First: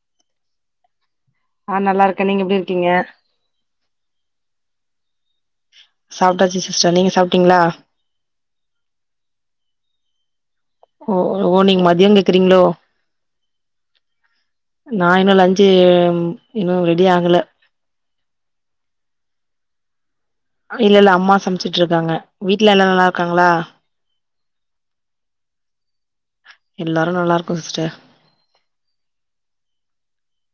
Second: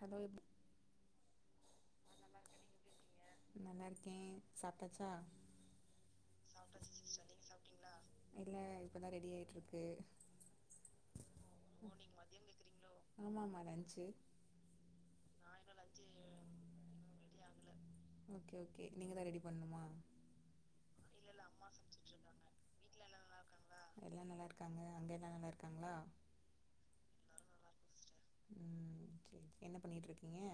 Hello எப்- க நீங்க எப்டி இருக்கீங்க சாப்டாச்சா சாப்ட்டாச்சு சிஸ்டர் நீங்க சாப்ட்டீங்களா இல்ல இப்பதான் ரெடி ஆயிட்டு இருக்கு ஓ ஓ நீங்க மதியங் கேக்குறீங்களோ ஆமா ஆமா லன்ச்சு நா இன்னு லஞ்சு இன்னு ரெ ரெடியாகள ஓகே ஓகே நீங்க தா ரெடி பண்ணுமா இல்ல இல்ல அம்மா சம்ச்சுட்ருக்காங்க வீட்ல எல்லா நல்லார்க்காங்களா காங்க அங்க எல்லா நல்லார்க்காகளா எல்லாரு நல்லாருக்கோ சிஸ்டர் ங்க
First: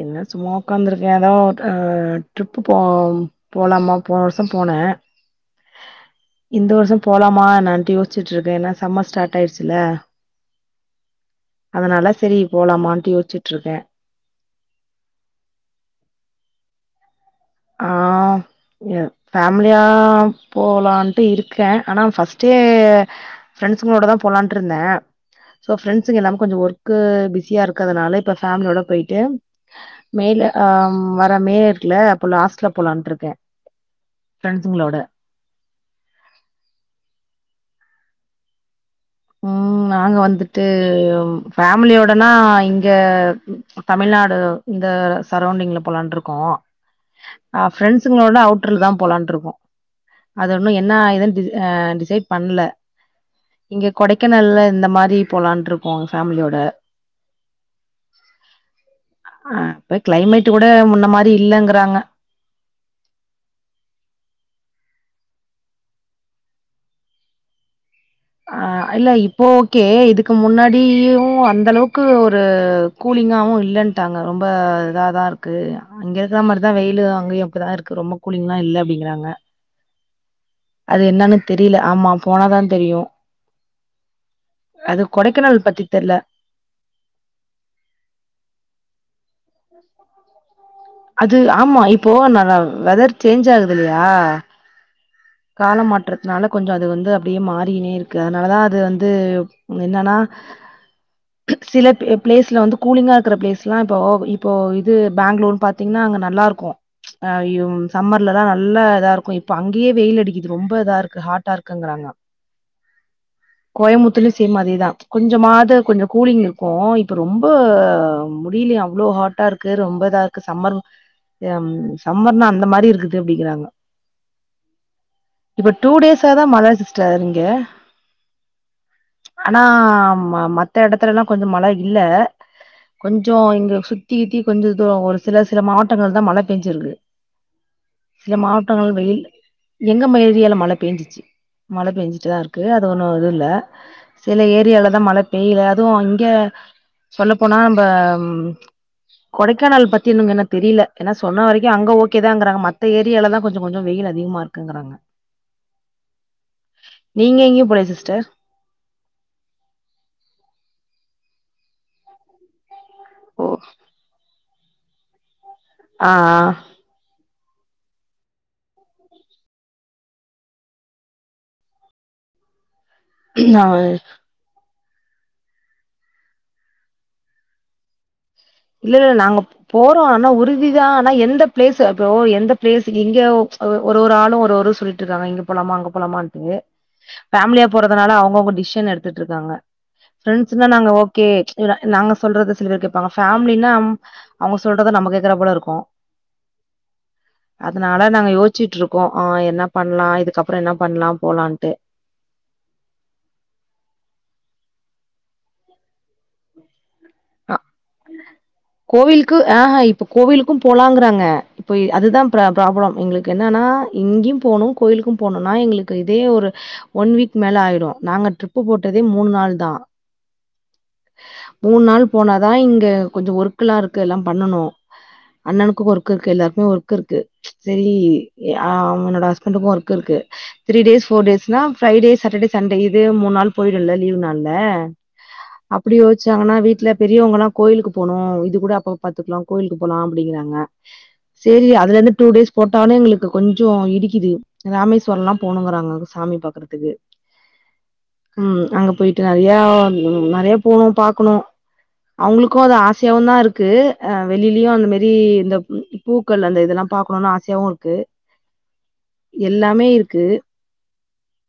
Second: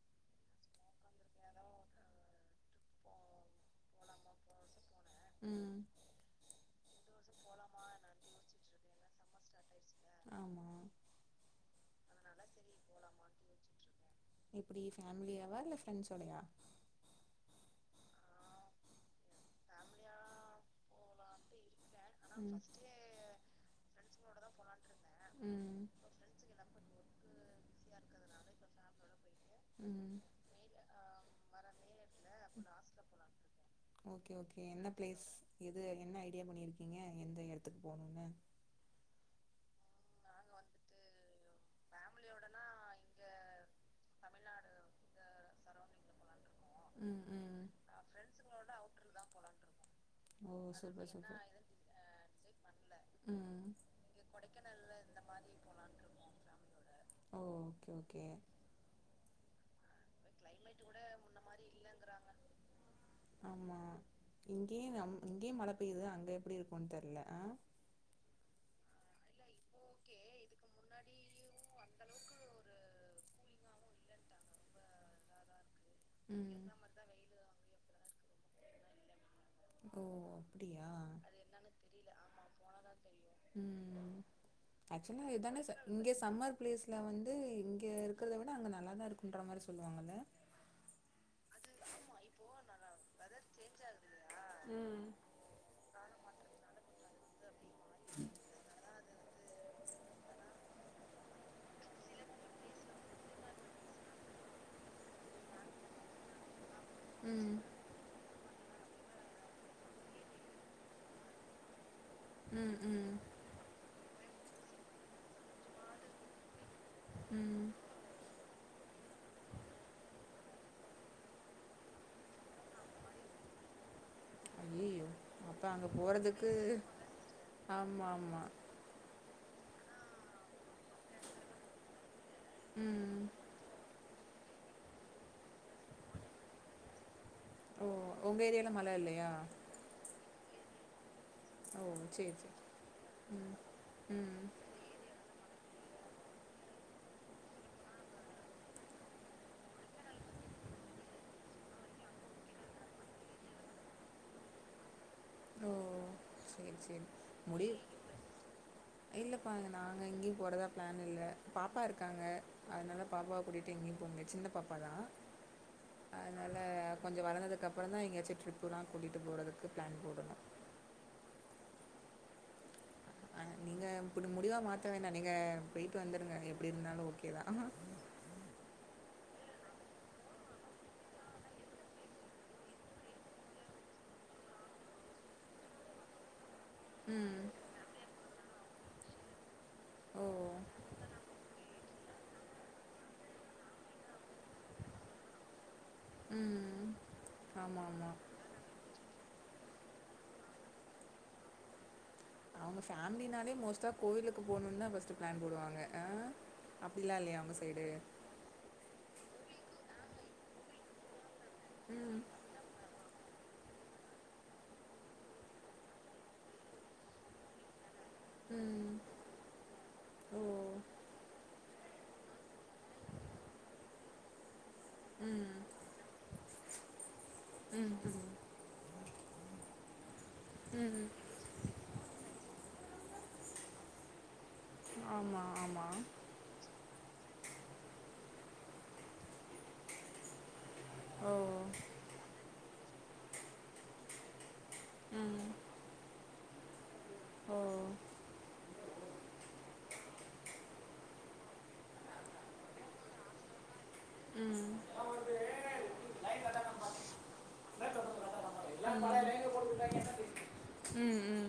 என்ன சும்மா உக்காந்துருக்க எதோ அ ட்ரிப்பு போம் போலாமா போன வர்ஷோ போன ம் இந்த வர்ஷோ போலாமா என்னான்ட்டு யோசிச்சிட்ருக்கே எனா சம்மர் ஸ்டார்ட் ஆயிருச்சு துல ஆமா அதனால செரி போலாமான்ட்டு யோசிச்சுட்ருக்க எப்டி ஃபேமிலியாவா இல்ல ஃப்ரெண்ட்ஸோடையா ஆஹ் எ ஃபேமிலியா போகலான்ட்டு இருக்க ஆனா ஃபர்ஸ்ட்டே ம் ஃப்ரெண்ட்ஸுங்களோட தா போலான்ட்ருந்த சோ ப்ராண்ட்ஸுங்க எல்லாமே கொஞ்சோ ஒர்க்கு பிஸியாருக் க்கதனால இப்ப ஃபமிலியோட போய்ட்டு ம் ம் மேல அஹ்ம் வர மே இருக்குல லாஸ்ட்ல போலான்ட்ருக்கே ஓகே ஓகே என்ன ஃப்ரெண்ட்ஸுங்களோட ப்லேஸ் எது என்ன ஐடியா பண்ணிருக்கீங்க எந்த எடத்துக் போனுனு ம் நாங்க வந்துட்டு ஃபேமிலியோடனா இங்க தமிழ்நாடு இந்த சரௌண்டிங்ல போலான்ட்ருக்கோ ம் ம் அஹ் ப்ரெண்ட்ஸுங்களோட அவுட்டர்ல் தா போலான்ட்ருக்கோ அது ஓ ஒன்னு என்னா சூப்பர் இதுன் சூப்பர் டிஸ் அ டிசைட் பண்ல ம் கொடைக்கானல்ல இந்த மாரி போலான்ட்ருக்கோ ஃபேமிலியோட ஓ ஓகே ஓகே ஆ ப்ப க்ளைமேட் கூட முன்ன மாரி இல்லங்குறாங்க இங்கே மழ பெயுது அங்க எப்டி இருக்குன் தெர்ல அ ஆஹ் இல்ல இ ப்போ ஓகே இதுக்கு முன்னாடியு அந்தளவுக்கு ஒரு கூலிங்காவு இல்லன் ட்டாங்க ரொம்ப இதாதா இருக்கு இங்க இருக்ற மாரிதா வெயிலு அங்கயு அப்டி தா இருக்கு ரொம்ப கூலிங்லா இல்ல அப்டிங்குறாங்க ஓ அப்டியா அது என்னன்னு தெரில ஆமா போனாதா தெரியு ம் அது ஆக்சுவலா இதானே கொடைக்கானல் பத்தி இங்க தெர்ல சம்மர் பிளேஸ்ல வந்து இங்க இருக்குறத விட அங்க நல்லா தா இருக்குன்ற மாரி சொல்லுவாங்கல்ல அது ஆமா இப்போ நா வெதர் சேஞ்ச் ஆகுது இல்லியா ம் கால மாற்றத்னால கொஞ்சோ அது வந்து அப்டியே மார் ரினே இருக்கு அதுனால தா அது வந் து என்னன்னா சில பே பிளேஸ்ல வந்து கூலிங்கா இருக்குற பிளேஸ்லா இப்போ இப்போ இது பேங்ளூர் பாத்தீங்கன்னா அங்க நல்லாருக்கு ம் ஐய்யும் சம்மர்லதா நல்ல இதா இருக்கு இப்ப அங்கயே வெயில் அட் டிக்குது ரொம்ப இதா இருக்கு ஹாட்டா இருக்குங்குறாங்க ம் ம் கோயமுத்துலியு சேம் அதேதா கொஞ்ச மாத கொஞ்ச கூலிங் இருக்கு இப்ப ரொம்ப ம் முடிலியா அவ்ளோ ஹாட்டா இருக்கு ரொம்ப இதா இருக்கு சம்மர் ம் சம்மர்னா அந்த மாரி இருக்குது அப்டிங்கறாங்க ஐயையோ அப்ப இப்ப அங்க டூ டேஸாதா போறதுக்கு மழ சிஸ்டர் இங்க ஆமா ஆமா ஆனா ம மத்த எடத்துலலா கொஞ்ச மழ இல்ல ம் கொஞ்சோ இங்க சுத் த்தி கித்தி கொஞ்சோ தோ ஒரு சில சில மாவட்டங்கள்ள தா மழ பேஞ்சிருக்கு ஓ சில உங்க ஏரியால மழ மாவட்டங்கள் வெயில் இல்லையா எங்கம்ம ஏரியால மழ பேஞ்சிச்சி ஓ மழ சேரி பேஞ்சுட்டுதா சேரி இருக்கு அது ஒண்ணு இது இல்ல ம் சில ம் ஏரியால தா மழ வெயிலாதுவு இங்க சொல்லப்போனா நம்ப கொடைக்கானல் பத்தி இன்னுங்கன்ன தெரில ஏன்னா சொன்ன வரைக்கு அங்க ஓகே தாங்கறாங்க மத்த ஏரியால தா கொஞ்சொ கொஞ்சொ வெயில் அதிகமா இர் க்குங்கறாங்க ஓ சேரி சேரி எங்கயு முடியு போலயா சிஸ்டர் இல்லப்பா நாங்க எங்கியு போறதா பிளான் இல்ல பாப்பா இருக்காங்க அதனால பாப்பாவ ஓ கூட்டிட்டு எங்கேயு போமுடியாத் சின்ன பாப்பாதா ஆ அதனால கொஞ்சோ வளர்ந்தது கப்பறந்தா எங்கேயாச்சு ட்ரிப்புலா கூட்டிட்டு போறதுக்கு பிளான் போடணு அவள் த வேணா நீங்க போயிட்டு வந்துருங்க எப்டி இருந்தாலு ஓகேதா அஆ இல்லல்லல்ல நாங்க போறோ ஆனா உறுதிதா ஆனா எந்த பிளேஸ்சு இப்போ எந்த பிளேஸ்சு இங்யா ஹோப்ஸ் அ ஒரு ஒரு ஆளோ ஒரு ஒரு சொல்லிட்டுருக்காங்க இங்க போலாமா அங்க போலாமான்ட்டு ம். ஃபேமிலியா போறதுனால அவுங்கவுங்க டி ஷன் எடுத்துட்ருக்காங்க ஓ! ஃப்ரெண்ட்ஸ்னா நாங்க ஓகே ச்ச வுர நாங்க சொல்றது சிலர் கேப்பாங்க ஃபேமிலினா அம் அவுங்க சொல்றத நம்ம கேக்குற போல இருக்கோ ம். ஆமா, அதனால ஆமா. நாங்க யோச்சிட்ருக் கோ ஆ என்ன பண்லா இதுக்கப்பற என்ன பண்லா போலான்ட்டு அவுங்க ஃபேமிலினாலே மோஸ்ட்டா கோயிலுக்கு போணுனு ஃபஸ்ட்டு பிளான் போடுவாங்க அப்டிலா இல்லயா உங்க சைட்டு க்கு அஆ இப்ப கோவிலுக்கு போலாங்கிறாங்க பொய் அதுதா ம், பிரா பிராப்ளம் எங்ளுக்கு என்னென்னா இங்யு போனு கோயிலுக்கு போனுனா எங்ளுக்கு இதே ஒரு ஒன் வீக் மேல ஆயிடோ நாங்க ட்ரிப்பு ம். போட்டதே மூண் நாள்தா ஓ! மூண் நாள் போனாதா இங்க கொஞ்ச ஒர்க்லா இருக்கு எல்லா பண்ணனு ம், அண்ணனுக்கு ஒர்க் இருக்கு எல்லார்க்குமே ஒர்க் இருக்கு ச்ச செரி ம், ம், யா ஆம் என்னோட ஹஸ்பண்ட்க்கு ஒர்க் இருக்கு த்ரீ டேஸ் ம். ஃபோர் டேஸ்னா ஃப்ரீடே சட்டர்டே சண்டே இதே மூண் நாள் போயிடோல லீவ் நாள்ல ஆமா, ஆமா. அப்டி யோச்சாங்கனா வீட் பெரியுங்கலா கோயிலுக்கு போனு இது கூட அப்பவு பாத்துக்லா கோயிலுக்கு போலா அப்டிங்கறாங்க ஓ! சேரி அதுல இந்து டூ டேஸ் போட்டாவு எங்குளுக்கு கொஞ்சோ இடிக்குது ராமேஸ்வரோலா ம். போணோங்கறாங்க சாமி பாக்கறதுக்கு ஓ! ம் அங்க போயிட்டு நெறையா ம் நெறையா போனு பாக்கணு அவுங்ளுக்கோ அது ஆசையாவுதா இருக்கு அ வெளிலியு ம், அந்த மேரி இந்த மு பூக்கள் அந்த இதெல்லா பாக்கணுனு ஆசையாவு இருக்கு எல்லாமே இருக்கு. ம் ம்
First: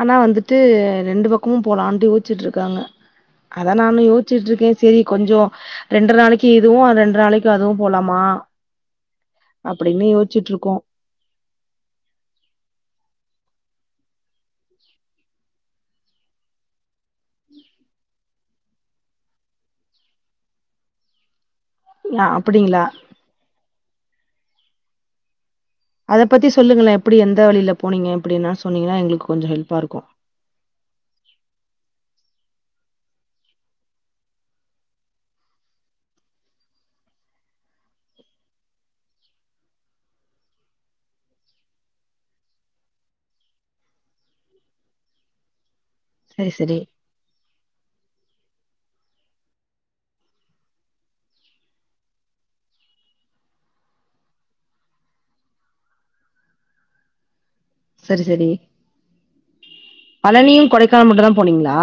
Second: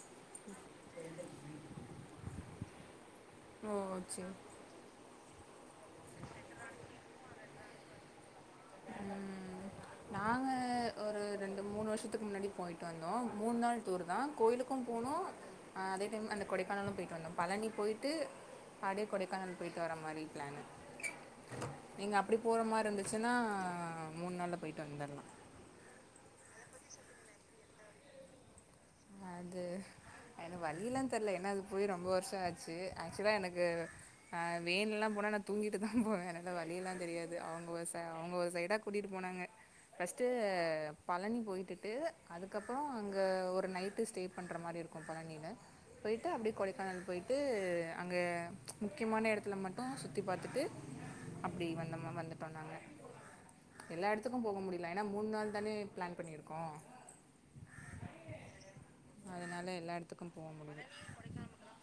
ஆனா வந்துட்டு ரெண்டு பக்கமு போலாண்ட்டு யோச்சுட்ருக்காங்க தா ஓ! நானு சரி. யோச்சிட்டுருக்கே சேரி கொஞ்சோ ரெண்ட்ரே நாளக்கி இதுவு அ ரெண்ட்ரே நாளக்கி அதுவு போலாமா அப்டின்னு யோச்சுட்டுருக்கோ நாங்கள் ஒரு ரெண்டு மூணு வருஷத்துக்கு முன்னாடி போயிட்டு வந்தோ மூண் நாள் டூர்தா கோயிலுக்கு போணோ ஆ அதே டைம் அந்த கொடைக்கானலு போயிட்டு வந்தோ ‌பழனி போயிட்டு அப்டே கொடைக்கானல் போயிட்டு வர மாரி பிளான்னு நீங்க அ அப்டி போற அப்படிங்களா? மாரி இருந்துச்சுனா மூண் நாள்ல போயிட்டு வந்துர்லா அத பத்தி சொல்லுங்களே எப்டி எந்த வழில போனீங்க எப்டினா சொன்னீங்கனா எங்ளுக்கு அது என்ன வழிலா தெர்ல ஏனா அது போயி ரொம்ப வர்ஷோ ஆச்சு ஆக்சுவலா எனக்கு ஆ வென்லலா போனா நா தூங்கிட்டுதா போவ எனக்கு வழியெல்லா தெரியாது அவுங்க ஒரு ச அவுங்க ஒரு சைடா கூட்டிட்டு போனாங்க ஃபர்ஸ்ட்டு பழனி போயிகிட்டு அதுக்கப்பறோ அங்க ஒரு நைட்டு டே பண்ற மாரி இருக்கோ பழனில போயிட்டு அப்டி சரி, சரி. கொடைக்கானல் போயிட்டு அங்க ச்ச முக்கியமான எடத்துல மட்டு சுத்தி பாத்துட்டு அப்டி வந்தோமம் வந்துட்டோ நாங்க எல்லா எடத்துக்கு போவு முடில ஏனா மூண் நாள் தானே பிளான் பண்ணி இருக்கோ சரி சரி அதுனால எல்லா எடத்துக்கும் போ பழனியும், முடில கொடைக்கானல் மட்டும் தான் போனீங்களா?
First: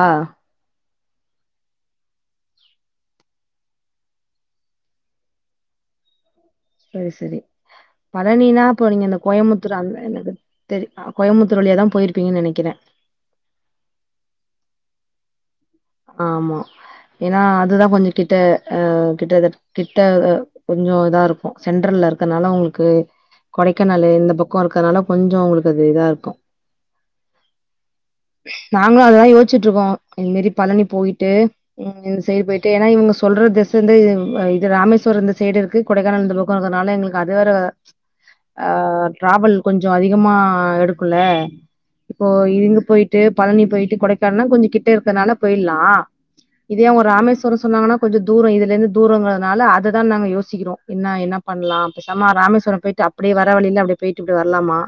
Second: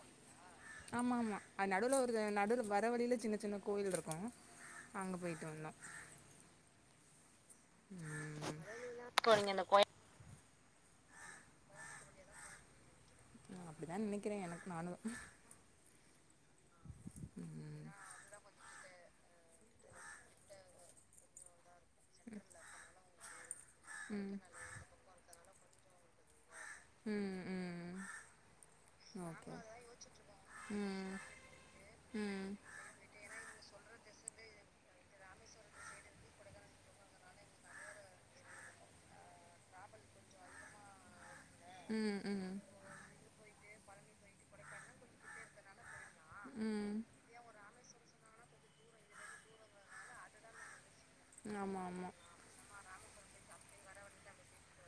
ஆமா ஆமா அது நடுவுல ஒரு நடு வ வர்ற வழில சின்ன சின்ன கோயில்ருக்கு அங்க போய்ட்டு வந்தோ சேர் சரி பழனினா போனீங்க அந்த கோயம்முத்தூர் அங்க என்னது தெர் அ கோயம்முத்தூர் வழியா தா போயிருப்பீங்க நெனைக்கிற ம் அப்டிதா நெனைக்கிற எனக் நானு ஆமா ஏனா அதுதா கொஞ்சோ கிட்ட அ கிட்ட கிட்ட கொஞ்சோ இதா இருக்கு சென்டர்ல இருக்கறனால உங்களுக்கு கொடைக்கானலு இந்த ம் பக்கோ இருக்கனால கொஞ்சோ உங்களுக் ததிதா இருக்கு ம் ம் ம் நாங்களு அதா ஓகே யோச்சுட்ருக்கோ இன்மாரி [unintelligible] ம் போய்ட்டு ம் இன்சைடு போய்ட்டு எனா இவுங்க சொல்ற [unintelligible] இது ராமேஸ்வரோ இந்த சைடிருக்கு கொடைக்கானல் இந்த பக்கோ இருக்கறனால எங்களுக்கு அது வேற ஆ ட்ராவல் கொஞ்சோ அதிகமா எடுக்குல்ல ம் இப்போ ம் இதுங்க போய்ட்டு பழனி போய் ட்டு கொடைக்கானா கொஞ்சோ கிட்ட இருக்கனால போயிட்லா இதே ம் ஒ ராமேஸ்வரோ சொ சொன்னாங்கனா கொஞ்சோ தூரோ இதுலிந்து தூரோங்கறதுனால அததா நாங்க யோசிக்கிறோ என்னா என்ன பண்லா ஆமா ஆமா பேசாம ராமேஸ்வரோ பேய்ட்டு அப் அப்டி வர வழில அப்டி பேய்ட்டு இப்டி வர்லாமா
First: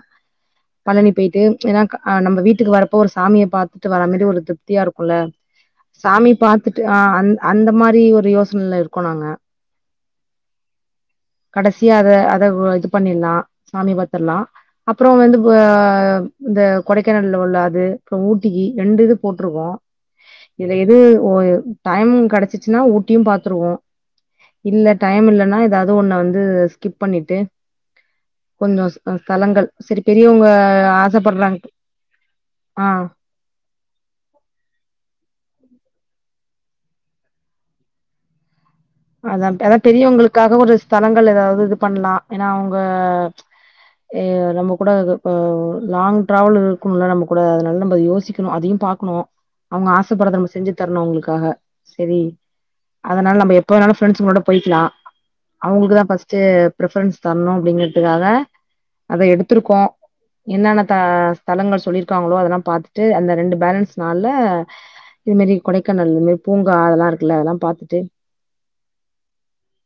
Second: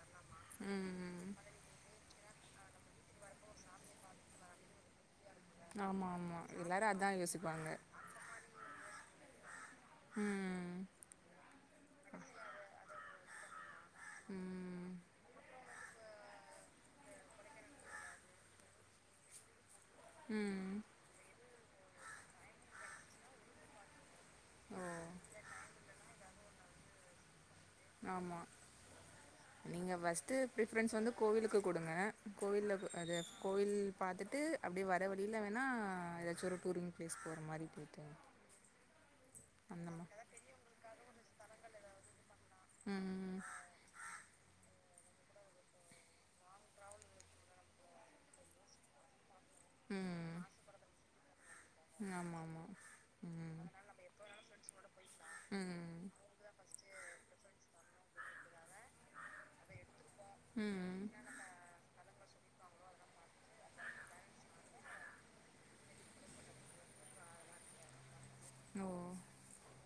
பழனி ம் பேய்ட்டு எனா க ஆ நம்ப வீட்டுக்கு வரப்போ ஒரு சாமிய பாத்துட்டு வரமிரி ஒரு திப்தியா இருக்குல்ல ஆமா சாமி ஆமா பாத்துட்டு எல்லாரும் ஆ அதான் அன் யோசிப்பாங்க அந்த மாரி ஒரு யோசனில இருக்கோ நாங்க ம் கடசியா அத அத ப இது பண்ணி ல்லா சாமிய பாத்தர்லா ம் அப்றோ வந்து ப அ இந்த கொடைக்கானல்ல உள்ள அது அப்றோ ஊட்டிக்கி ரெண்டு இது போட்ருக்கோ ம் இதுல எது ஓ எ டைம் கெடச்சிச்சுன்னா ஊட்டியு பாத்துருவோ ஓ இல்ல டைம் இல்லன்னா எதாவது ஒண்ண வந் து ஸ்கிப் பண்ணிட்டு ஆமா கொஞ்சோ ஸ் ஸ்தலங்கள் நீங்க சரி ஃபஸ்ட்டு பெரியவங்க பிரிஃபரன்ஸ் வந்து கோவிலுக்கு ஆசப்படுறாங்க குடுங்க கோவில்ல ஆ அது கோவில் பாத்துட்டு அப்டி வ ர்ற வழில வேனா எதாச்சு ஒரு டூரிங் பிளேஸ் போற மாரி போய்ட்டு அதாம்ட அதா பெரியவுங்களுக்காக ஒரு ஸ்தலங்கள் எதாவது பண்லா எனா அவுங்க ம் இ நம்ம கூடாதுப்ப லாங் ட்ராவல் இருக்கணும்ல நம்ம கூட அதுனால நம்ம யோசிக்கணு அதையு பாக்கணு அவுங்க ம் ஆசப்படுறத நம்ம செஞ்சு தரணு அவுங்களுக்காஹ ம் செரி ஆமா ஆமா அதனால நம்ம எப் ம் எப்பவேனாலு ஃப்ரெண்ஸுங்களோட போய்க்லா அவுங்களுக்கு தா ம் ஃபஸ்ட்டு பிரிஃபரன்ஸ் தர்ணு அப்டிங்கிறதுக்காக அத எடுத்துருக்கோ என்னென்ன த ம் ஸ்தலங்கள் சொல்லிரு க்காங்களோ அதெல்லா பாத்துட்டு அந்த ரெண்டு பேலன்ஸ் நாள்ல இது மேரி கொடைக்கானல் பூங்கா அதல்லா இருக்குல அதல்லா பாத்துட்டு ஓ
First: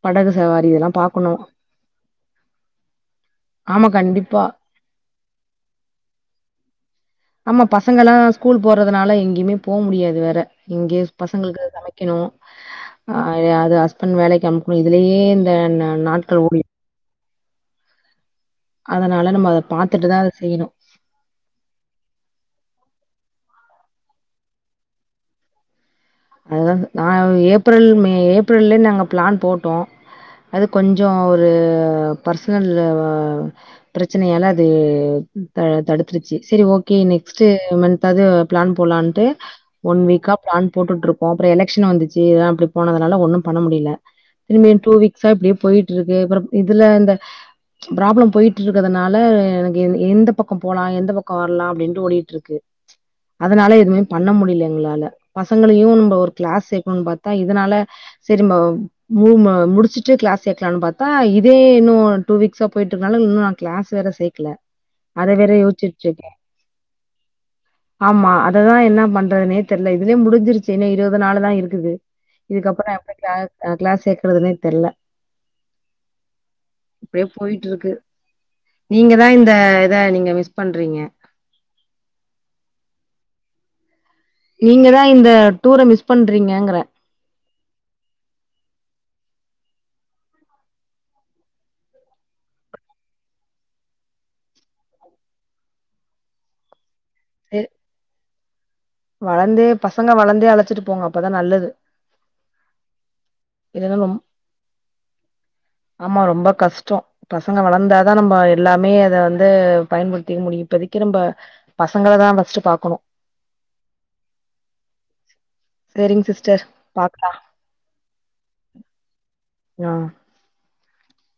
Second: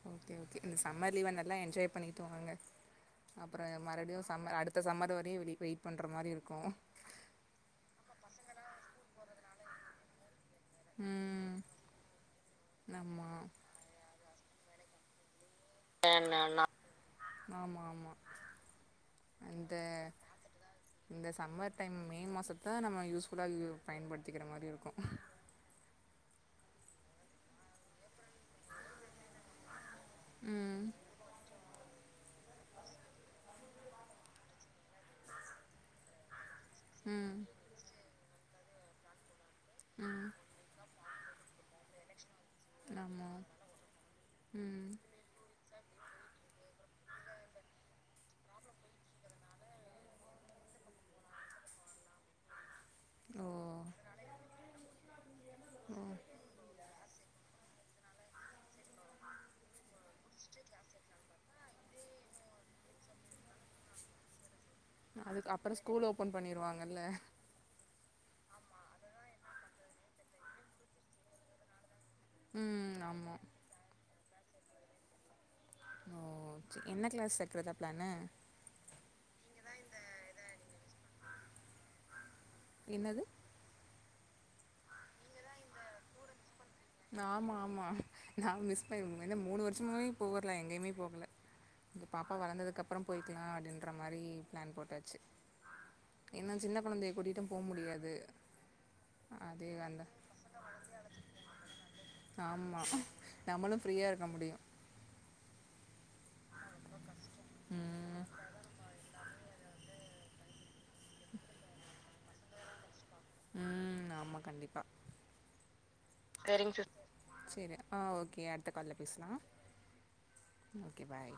படகு ஓகே ஓகே சவாரி இந்த இதெல்லா சம்மர் லீவ பாக்கணு நல்லா என்ஜாய் பண்ணிட்டு வாங்க அப்ற ஆமா மறுடியு கண்டிப்பா சம்மர் அடுத்த சம்மர் வரையு வெளி வெயிட் பண்ற மாரி இருக்கு ஆமா பசங்கலா ஸ்கூல் போறதுனால எங்கியுமே போ முடியாது வேற இங்கே ம் பசங்களுக்கு சமைக்கணு அ ஆமா அது ஹஸ்பண்ட் வேலைக்கு அன் அப்றோ இதுலயே ந ந நாட்கள் ஓடி ஆமா ஆமா அதனால நம்ம அத இந்த பாத்துட்டுதா அத செய்யணு இந்த சம்மர் டைம் மே மாசத்தா நம்ம யூஸ் [unintelligible] பயன்படுத்திக்கிற மாரி இருக்கு அதுதா நா ஏப்ரல் மே ஏப்ரல்லே நாங்க பிளான் போட்டோ அது ம் கொஞ்சோ ஒரு பர்சனல் வ ப்ரெச்சனைலா அது தடுத்துருச்சு செரி ஓகே ம் நெக்ஸ்ட்டு மன்தாது பிளான் போட்லான்ட்டு ஒன் ம் வீக்கா பிளான் போட்டுட்ருக் கோ அப்ற எலக்க்ஷன் வந்துச்சு அப்டி போனதனால ஒன்னு ஆமாம் பண்ண முடில திரும்பி ம் டூ வீக்ஸா இப்டே போயிட் ட்ருக்கு ப்றம் இதுல அந்த ப்ராப்ளம் போயிட்ருக்கறதனால எனக்கு எந் எந்த பக்கம் போலா எந்த பக்கம் வர்லா அப்டின்ட்டு ஓடிட்டுருக்கு ஓ அதனால எதுவுமே பண்ண முடில எங்களால பசங்களையு ஓ [unintelligible] சேகனுன் பாத்தா இதனால சேரி ம மு ம முடிச்ட்டு கிளாஸ் சேக்கலானு பாத்தா இதே இன்னு டூ வீக்ஸா போயிட்ருக்கனால இன்னு நா கிளாஸ் வேற சேக்கல அதுக் அப்பறொ ஸ்கூல் ஓபன் பண்ணிருவாங்கல்ல அது தா என்னா பண்றதுனே தெர்ல இதுவே முடிஞ்சிருச் என்ன இருவது நாலு தா இருக்குது இதுக்கப்ற நா ம் எப்டி கிளா ஆமாம் அ கிளாஸ் சே க்றதுனே தெர்ல ஓ சரி என்ன இப்டியே கிளாஸ் சேர்க்குறதா போய்ட்ருக்கு பிளானு நீங்க தா இந்த இத நீங்க மிஸ் பண்றீங்க என்னது நீங்க தா இந்த டூர மிஸ் பண்றீங்கங்குற ஆமா ஆமா நா மிஸ் பண் [unintelligible] மூணு வருஷமாவே போகரல எங்கேயுமே போகல பாப்பா வளந்ததுக்ப்பறம் போயிக்லா அடின்ற மாரி பிளான் போட்டாச்சு ஏன்னா சின்ன கொழந்தைய கூட்டிட்டும் போ முடியாது. வளந்தே பசங்க வளந்தே அழச்சிட்டு போங்க அப்பதா நல் ஆமா நம்மளு இல்லன்னா ஃப்ரீயா ரொம் இருக்க முடியு ஆமா ரொம்ப கஷ்டோ பசங்க வளந்தாதா ம் நம்ப எல்லாமே அத வந் து பயன்படுத்திக்க முடியு இப்பதைக்கு நம்ப பசங்கள தா ஃபஸ்ட் பாக்கணு ம் ஆமா கண்டிப்பா சரிங்க சிஸ்டர் பாக்கலாம். சேரி ஆ ஓகே அடுத் த கால்ல பேசலா ஆ ஓகே பாய்